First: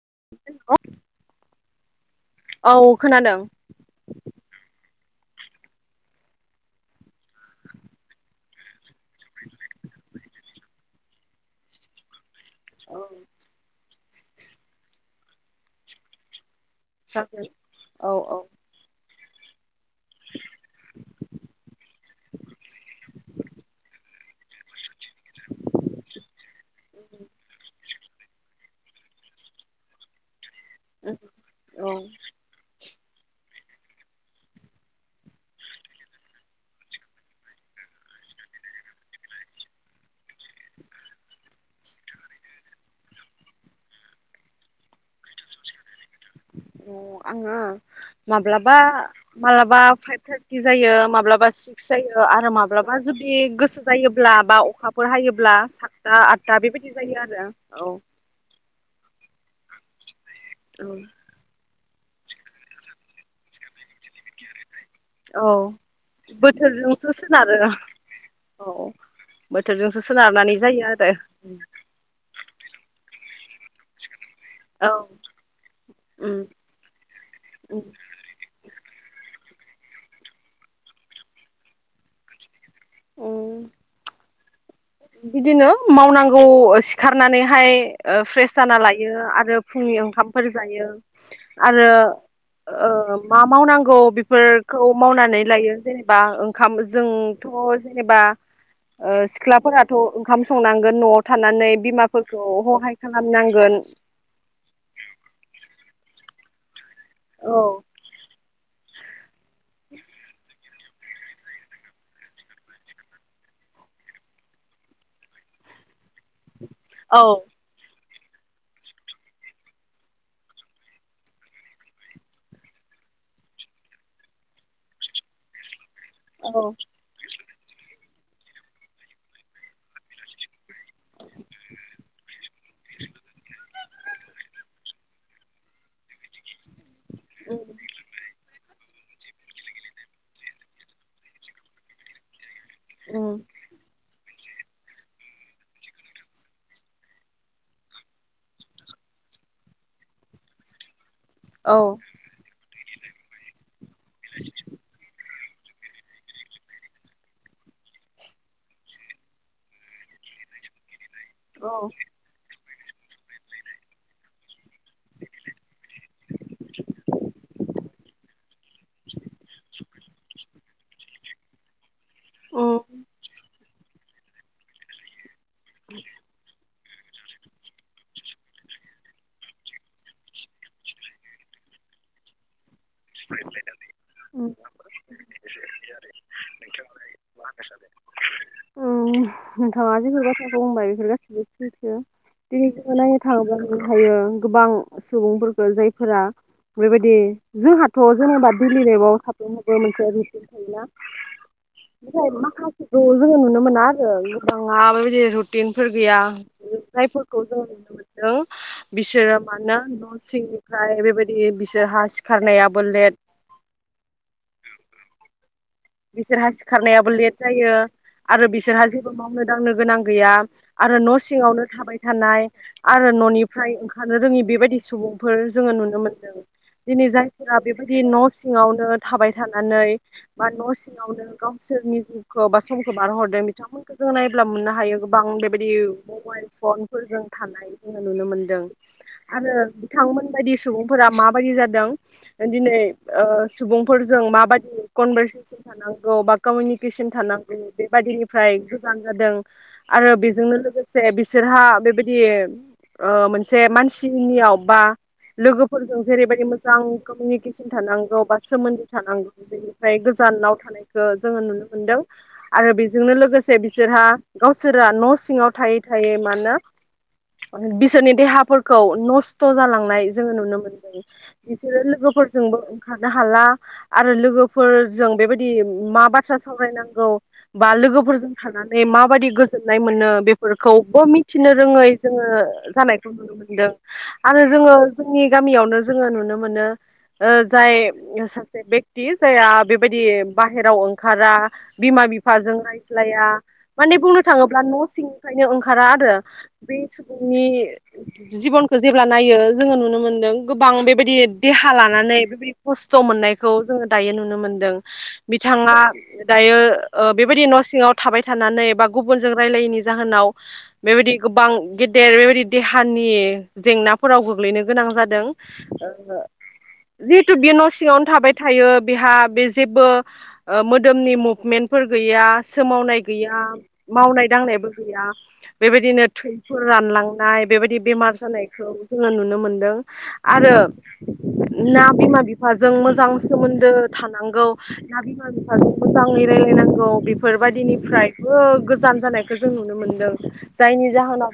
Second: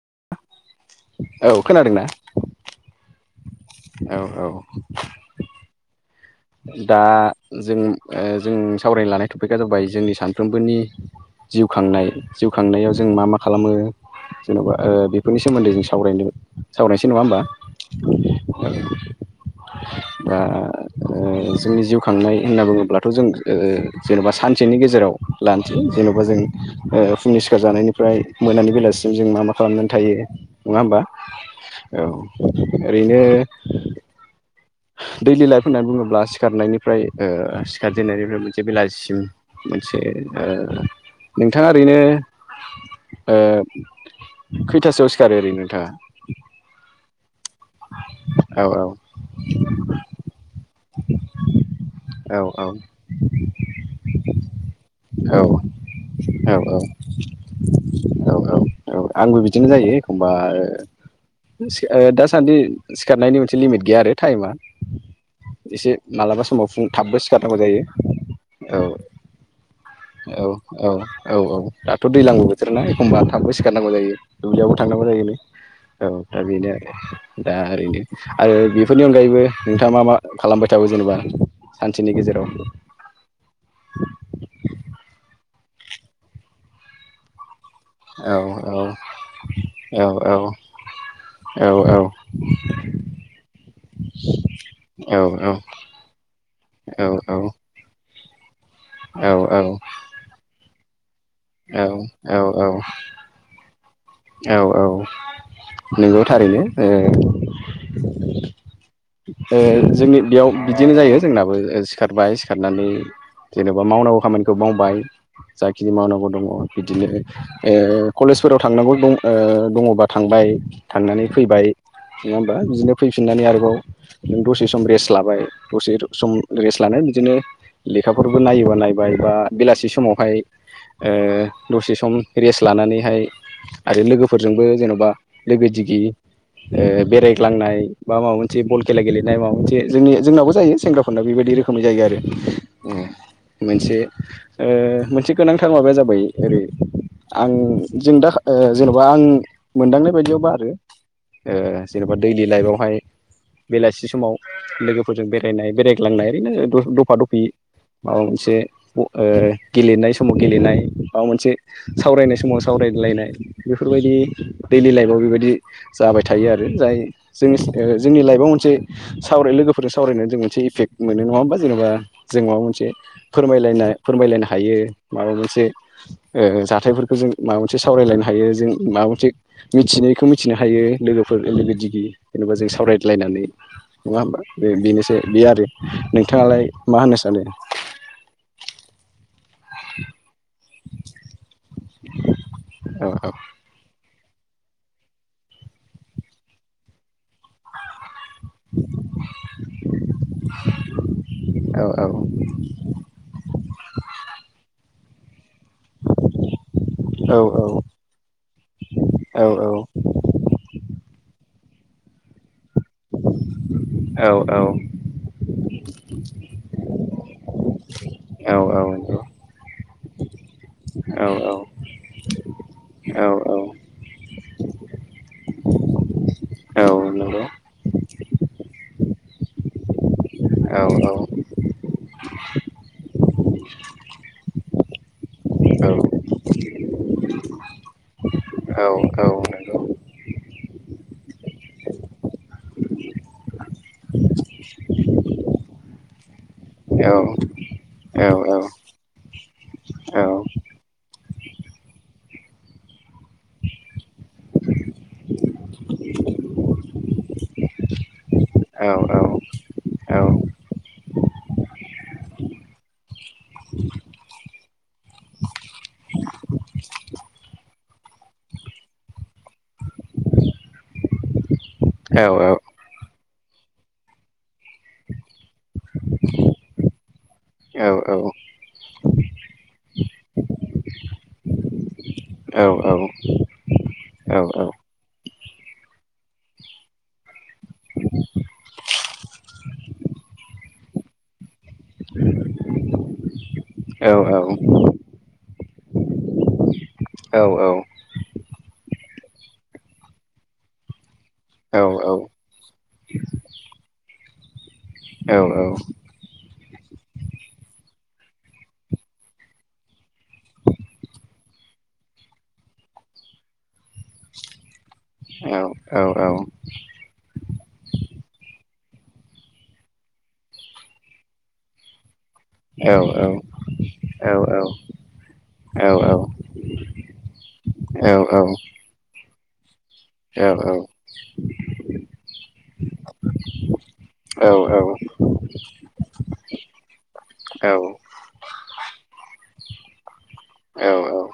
[unintelligible] [inaudible] औ! खोनादोंना? औ खोनादों। औ औ। दा जों ओ जों सावरायनो लानाय टपिकआ जाबाय जोंनि सान फ्रोमबोनि जिउ खांनाय जिउ औ खांनायाव जों मा मा खालामो। जेन'बा ओ बेफोरनि सोमोन्दै जों सावरायनो। सावरायसै नङा होमबा औ दा। ओ जोंनि जिउ खांनाय होनना बुङोब्लाथ' जों जेनबा सानसेनि गेजेराव लानोसै जेनबा जों ओ फुंनि सिखार जानायनिफ्राय मोनानि बेलासि जों मा मा खालामनानै थायो नङा होमबा औ। ओरैनो दैलि लाइफ होननानै बुङोब्ला सिखारनायनिफ्राय ओ सिखारजेननायनिफ्राय मोनसे बेलासिसिम मोनसे ओ नोंथाङा ओरैनो ओ खैथासोआव सिखारो ओरैनो नोंथाङा? अ आङो औ माब्लाबा औ मालाबा फाइभ थार्टि जायो माब्लाबा सि स्क जायो औ आरो माब्लाबा जुदि गोसो जायोब्ला बा अखाफोर औ हायोब्ला सातथा आद दा बेबायदि बायदि आरो औ। औ औ आंबो बिदिनो जायो एखमबा। औ ओ दासान्दि सिखारनायनि मोनसे लिमिट गैया आरो टाइमा। औ एसे मालाबा समाव फुं बोथोरजोंसो थाबबो सिखारनांगौ सोनारो जायो। औ बोथोरजोंसो औ सोनारनानै जायो औ आरो। औ दाथ' दैलांबो बोथोर ना एखमबा थाबबो सिखारनांगौ जायो दुब्लियावबो औ थांनांगौ जायो। औ उम दा बेनो आरो दा उम ओरैनो आरो बेफोरनि अनगायैबो। नोंथाङा मा मा खालामबाय थागौ जेनेबा सानसेनि गेजेराव। उम बिदिनो मावनांगौ सिखारनानैहाय। ओ औ फ्रेह औ जाना लायो आरो फुंनि औ ओंखामफोर जायो औ आरो ओ ओ मा मावनांगौ बेफोरखौ औ मावनानै लायो जेनेबा ओंखाम औ जोंथ' जेनेबा। औ औ। खाम संनांगोन न'आव थानानै बिमाफोरखौ औ हहाय खालामनांगोन। औ औ नोंगौ थारैनो। औ ओं जोंनि बेयाव बिदिनो जायो जोंनाबो सिखारबाय सिखारनानै। जेनबा मावनांगौ खामानिखौ मावबाय जाखिनि मावनांगौद दङ बिदिनो औ ओ कलेजफोराव थांनांगौज दं ओ दंङबा थांबाय थांनानै फैबाय। नङा होमबा बिदिनो फैफिननानै आरोबाव नों दसे सम रेस्ट लाबाय दसे सम औ रेस्ट लानाय बिदिनो लेखाफोरबो नायोबा नायबाय बा बेलासि समावहाय ओ दसे सम रेस्ट लानानैहाय आरो लोगोफोरजोंबो जेनबा लोगो दिगि ओ बेरायग्लांनाय बा माबा मोन थि बल खेला गेलेनाय माबा मोनसे जोंनि जोंनाबबो जायो सेंग्राफोरना बेबायदि रोखोमै जायो आरो। उम मोनसे ओ मोनसे गोनांथार माबाया जाबाय ओरै आं जों दाख ओ जेनबा आं मोनदांनाय बायदियावबा आरो ओ औ जेनबा दैलि लाइफआवहाय। बेलासि समाव लोगोफोरजों बेरायनाय बेरायग्लांनाय ओरैनो दफा दफि। माबा मोनसे अ ओ गेलेनाय समाव गेलेनाय। माबा मोनसे औ सावरायनाय समाव सावरायदलायनाय। बेफोरबायदि दैलि लाइफआव बेबायदि जाबाय थायो आरो जाय जोंनिस ओ जोंनि लाइफ बा मोनसे सावराय लोगोफोरजों सावरायना जों मोनसे इफेक्ट मोनो नङा होमबा जेनेबा। जों माबा उम मोनसे फोरमायलाय फोरमायलायनो हायो माबा मोनसे ओ जाख थायफोरखौ जों माबामोनसे सावरायलायनो माबा मोनसे मिथिनायखौ मिथिनो हायो लोगोफोर लोगो दिगि जेनेबा जों सावराय लायनानै नङा होमबा? बे बेनोसै बे आरो नोंथाङालाय मा होनो सानो? उम नोंथाङा जेफोर बाथ्राखौ बुंबाय बेफोर गासिबो सैथो दिनै औ नायनो थाङोब्ला हायो। गोबां सुबुंफोरखौ जायफोरा बेबायदि जों हाथ' जेनेबा दिल्ली लबाव थाै हाबो मोनसे रिसिम थायोना औ औ ओफ्राय माखासेखौ जोङो नुनो मोना आरो जखां आ बेे टेनफोर गैया औ जायफोरखौ जों नुनो मोनदों बिसोरो मानो न' सिंनिफ्राय बेबायदि बिसोरहा सिखारनायाव औ औ। बिसोरहा सिखारनायाबो लेट जायो आरो बिसोरहा जेबो नंगौ मावनो दांनो गोनां गैया। आरो न' औ सिङावनो औ नंगौ थाबाय थानाय आरो औ औ न'निफ्राय ओंखारनो रोङि बेबायदि सुबुंफोर जोङो नुनो मोनदों औ नंगौ औ दिनै औ औ औ जायफोरा बेबाय दि न' सिङावनो थाबाय थानानै न' सिङावनो गावसोरनि जिउखौ बा समखौ बारहरदों बिथांमोनखौ जोङो नायब्ला मोननो हायो गोबां बे [unintelligible] औ मबाइ फनफोरजों थानाय जों नुनो मोनदों आरो बिथांमोन बायदि सुबुंफोरा माबायदि जादों दिनै ओ सुबुंफोरजों माबायदि कनभारसन [unintelligible] थानांगौ बेबायदिनिफ्राय गोजान जादों आरो बेजों लोगोसे बिसोरहा बेबायदि ओ मोनसे मानसिनियाव बा लोगोफोरजों जेरैबायदि मोजां कमिउनिकेसन थानांगौ बा सोमोन्दो थानांगौ बेनिफ्राय गोजानाव थानाय जोङो नुनो मोनदों आरो बेजोंनो लोगोसे बिसोरहा गावसोरा न' सिङाव थायै थायै मानना बिसोरनि देहाफोरखौ नस्थ' जालांनाय जोङो नुनो मोनदों। बिसोरो लोगोफोरजोंबो ओंखारनो हाला आरो लोगोफोर जों बेबायदि मा बाथ्रा सावरायनांगौ बा लोगोफोरजों थानानै मा माबाददि गोजोननाय मोनो बेफोरखौबो मिथिनो रोङै जोङो जानायखौ नुनो मोनदों आरो जोङो जोंनि गामियावनो जोङो नुनो मोनो ओ जाय सासे बेगथि जाया बिदि बाहेराव ओंखारा बिमा बिफाजों रायज्लाया माने बुंनो थाङोब्ला न' सिंनिफ्रायनो ओंखारा आरो बे सुबुंनि जिबनखौ जेब्ला नायो जोङो नुनो मोन्दों गोबां बेबायदि देहा लानानै बेबायदि खस्थ' मोननायखौ जोङो दायो नुनो मोनदों। बिथाङा दायो ओ बेबायदि न' सिङाव थाबाय थानानै बा गुबुनजों रायलायिनि जाहोनाव बेबायदि गोबां गेदेर बेबायदि देहानि जेंनाफोराव गोग्लैनो गोनां जादों ओ जिहेथु बियो न' सिङावनो थाबाय थायो बेहा बे जेबो मोदोमनि मुभमेन्टफोर गैया, सोमावनाय गैया, मावनाय दांनाय बो गैया बेबायदिनो थैफोर रानलांनाय बेबायदि बेमार जानायखौ जोङो नुनो मोन दों आरो ना बिमा बिफाजों मोजां सोमोन्दो थानां खौ औ औ औ ना बिमा बिफाजों मोजाङै रायलायनांगौ बेफोरबायदिनिफ्रायबो गोजान जानायखौ जों नुनो मोनदों। जायनि जाहोनाव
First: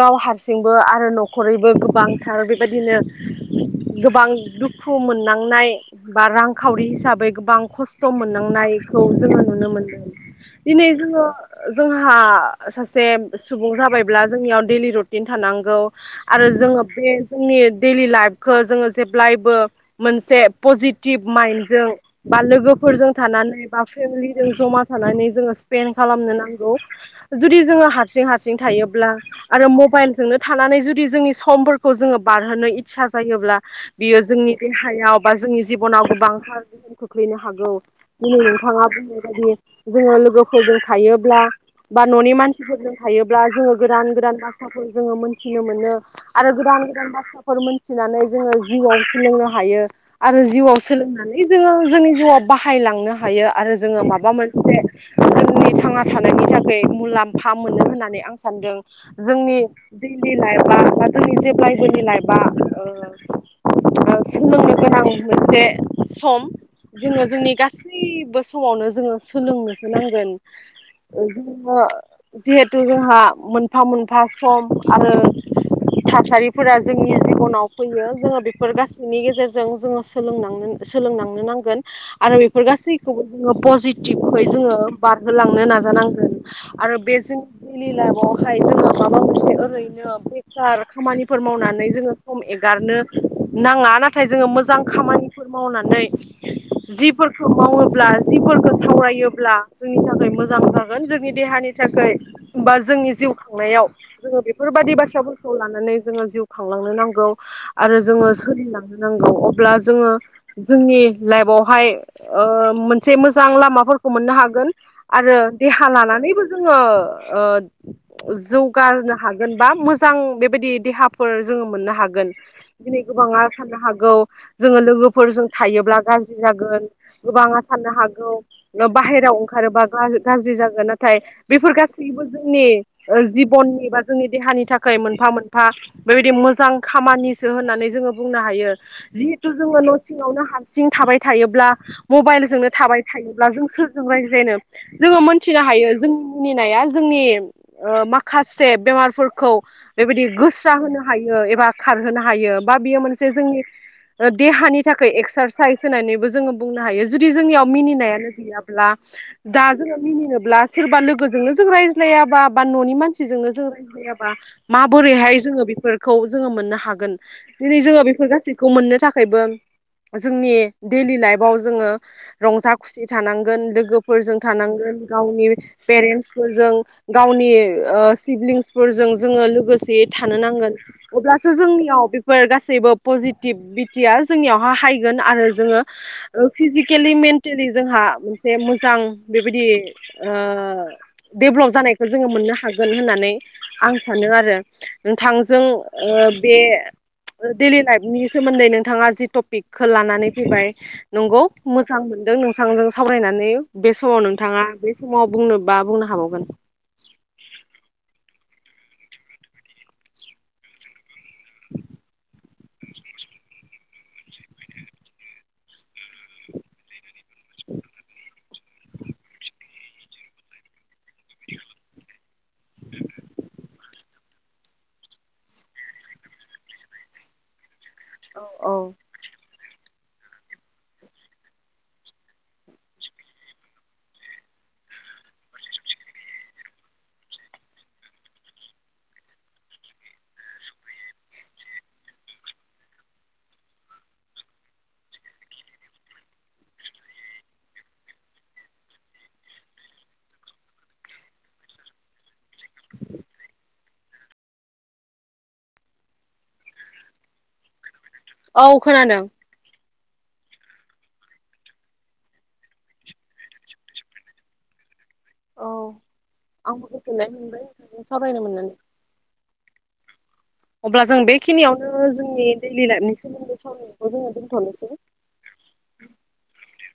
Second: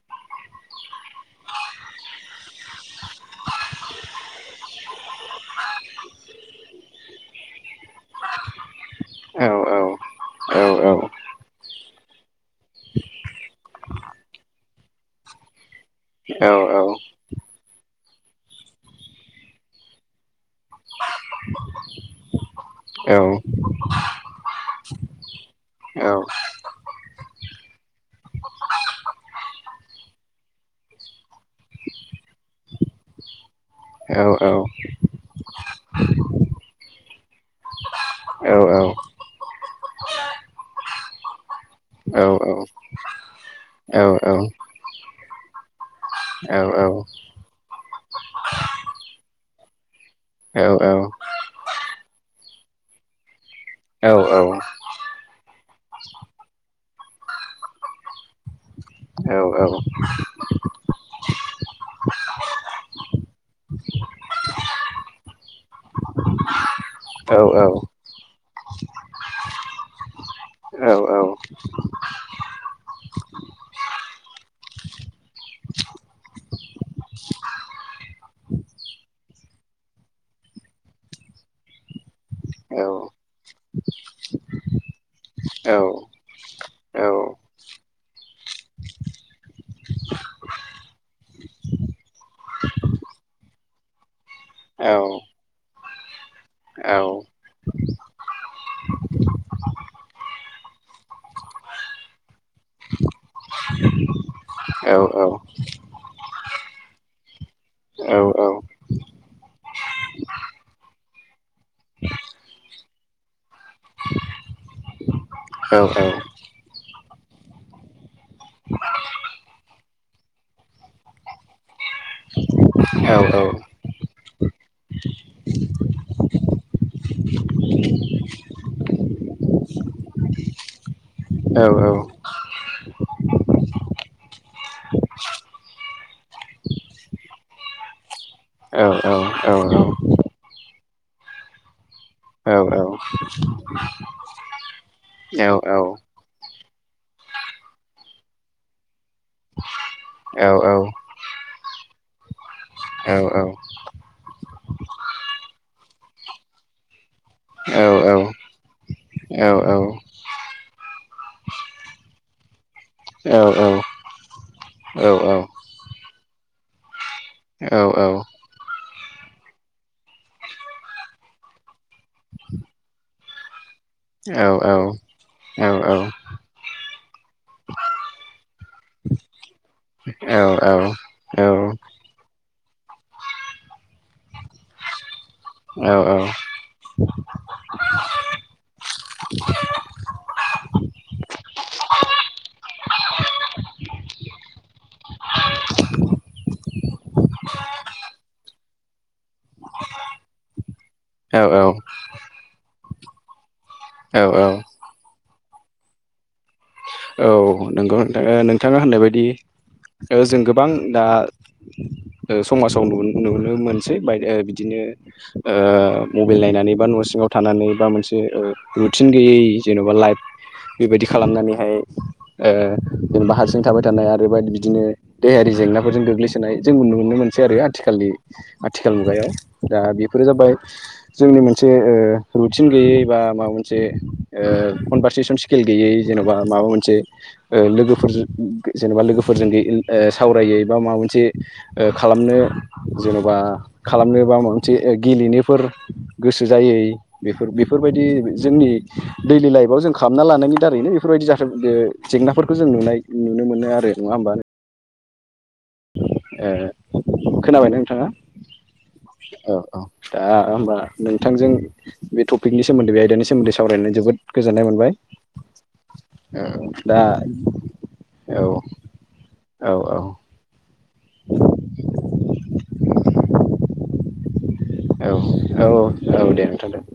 गाव हारसिंबो आरो न'खरैबो गोबांथार बेबायदिनो गोबां दुखु मोननांनाय बा रांखावरि हिसाब बै गोबां खस्थ' मोननांनायखौ जोङो नुनो मोनदों। दिनै जोङो जोंहा हा सासे सुबुं जाबायब्ला जोंनियाव दैलि रुटिन थानांगौ आरो जोङो बे जोंनि दैलि लाइफखौ जोङो जेब्लायबो मोनसे पजिटिभ माइन्डजों बा लोगोफोरजों थानानै बा फेमिलिजों जमा थानानै जोङो स्पेन्ड खालामनो नांगौ। जुदि जोङो हारसिं हारसिं थायोब्ला आरो मबाइलजोंनो थानानै जुदि जोंनि समफोरखौ जोङो बारहोनो इसा जायोब्ला बियो जोंनि देहायाव बा जोंनि जिबनाव गोबांथार [unintelligible] खोख्लैनो हागौ दिनै नोंथाङा बुंनाय बायदि जोङो लोगोफोरजों थायोब्ला बा न'नि मानसिफोरजों थायोब्ला जोङो गोदान-गोदान बाथ्राफोर जोङो मोनथिनो मोनो आरो गोदान गोदान-गोदान बाथ्राफोर मोनथिनानै जोङो जिउआव सोलोंनो हायो आरो जिउआव सोलोंनानै जोङो जोंनि जिउआव बाहायलांनो हायो आरो जोङो माबा मोनसे जोंनि थांना थानायनि थाखै मुलाम्फा मोनो होननानै आं सानदों जोंनि दैलि लाइफआ बा जोंनि जेब्लायबो नि लाइफआ ओ सोलोंनो गोनां मोनसे सम। जोङो जोंनि गासैबो समावनो जोङो सोलोंनोसो नांगोन। जोङो जिहेथु जोंहा मोनफा-मोनफा सम आरो थासारिफोरा जोंनि जिब'नाव फैयो जोङो बेफोर गासैनि गेजेरजों जोङो सोलोंनांगोन। सोलोंलांनो नां गोन आरो बेफोर गासैखौबो जोङो पजिटिबहै जोङो बारहोलांनो नाजानांगोन। आरो बे जोंनि दैलि लाइफआवहाय जोङो माबा मोनसे ओरैनो बेखार खामानिफोर मावना नै जोङो सम एगारनो नाङा। नाथाय जोङो मोजां खामानिफोर मावनानै जिफोरखौ मावोब्ला जिफोरखौ सावरायोब्ला जोंनि थाखाय मोजां जागोन जोंनि दे हानि थाखाय बा जोंनि जिउ खांनायाव जोङो बेफोरबायदि बाथ्राफोरखौ लानानै जोङो जिउ खांलांनो नांगौ। आरो जोङो सोलिलांनो नांगौ। अब्ला जोङो जोंनि लाइफआवहाय ओ मोनसे मोजां लामाफोरखौ मोननो हागोन आरो देहा लाना नैबो जोङो ओ जौगानो हागोन बा मोजां बेबायदि देहा फोर जोङो मोननो हागोन। दिनै गोबाङा साननो हागौ जोङो लोगोफोरजों थायोब्ला गाज्रि जागोन गोबाङा साननो हागौ ओ बाहेराव ओंखारोबा गा-गाज्रि जागोन ना थाय बेफोर गासैबो जों नि ओ जिब'ननि बा जोंनि देहानि थाखाय मोनफा मोनफा बेबायदि मोजां खामानि सो होननानै जोङो बुंनो हायो। जिहेतु जोङो न' सिङावनो हाब सिं थाबाय थायोब्ला मबाइलजोंनो थाबाय थायोब्ला जों सोरदों रायज्लायनो? जोङो मोनथिया हायो जोंनि मिनिनाया जोंनि ओ माखासे बेमारफोरखौ बेबायदि गोस सा होनो हायो‌। एबा खारहोनो हायो बा बियो मोनसे जोंनि ओ देहानि थाखाय एक्सार साइस होन्नानैबो जोङो बुंनो हायो। जुदि जोंनियाव मिनिनायानो गैयाब्ला दा जोङो मिनिनोब्ला सोरबा लोगोजोंनो जों रायज्लायाबा बा न'नि मानसिजोंनो जों रायज्लायाबा माबोरैहाय जों ओ बेफोरखौ जोङो मोननो हागोन। दिनै जोङो बेफोर गासैखौ मोननो थाखायबो [inaudible] जोंनि दैलि लाइफआव जोङो रंजा, खुसि थानांगोन। लोगोफोरजों थानांगोन गाव गावनि पेरेन्टसफोरजों गावनि ओ सिभलिंसफोरजों जोङो लोगोसे था थानो नांगोन। अब्लासो जोंनियाव बेफोर गासैबो पजिटिभ बिटिया जोंनियावहा हाय गोन आरो जोङो ओ फिजिकेलि मेन्टेलि जोंहा मोनसे मोजां बिबायदि ओ डेभ्लप जानायखौ जोङो मोननो हागोन होननानै आं सानो आरो। नोंथांजों ओ बे डेलि लाइफनि सोमोन्दै नोंथाङा जि टपिक खो लानानै फैबाय नंगौ मोजां मोनदों नोंथांजों सावरायनानै। बे समाव औ औ नोंथाङा बे समाव बुंनोबा बुंनो हाबावगोन। [inaudible] नंगौ नोंथां ओ नोंथाङा होननाय बादि ओ जों गोबां दा ओ समाजाव नु-नुनो मोनसै बाय ओ बिदिनो ओ मबाइल नायनानै बा न' सिङाव थानानै बा मोनसे ओ रुटिन गैयै जेन'बा लाइफ बेबायदि खालामनानैहाय ओ बा हारसिं थाबाय थानाय आरो बा बिदिनो देहायारि जेंनाफोरजों गोग्लैसोनाय जों नुनो मोनसै आरो। आथिखालनि आथिखाल मुगायाव। दा बेफोरो जाबाय जोंनि मोनसे ओ रुथिन गैयै बा माबा मोनसे ओ ओ कनभारसेसन सिकिल गैयै जेन'बा माबा मोनसे ओ लोगोफोरजो जेनेबा लोगोफोरजों सावरायो बा माबा मोनसे खालामनो जेन'बा खालामनोबा माबा मोनसे ए गिलेनोफोर गोसो जायै बेफोर बेफोरबायदि जोंनि दैलि लाइफआव जों खालामना लानायनि दारैनो बेफोरबायदि जाथाय ओ जेंनाफोरखौ जों नुनाय नुनो मोनो आरो नङा होमबा नों ओ खोनाबाय नोंथाङा? औ खोनादों। औ औ दा होमबा नोंथांजों बे टपिकनि सोमोन्दै बे आयदानि सोमोन्दै सावरायनो जोबोद गोजोननाय मोनबाय। औ औ आंबो दा गोजोननाय मोनबाय नोंथांजों सावरायनो औ मोननानै औ औ अब्ला जों बेखिनियावनो जोंनि दैयलि लाइफनि सोमोन्दै सावरायखौ जोङो दोन औ औ औ औ दे नोंथां दे।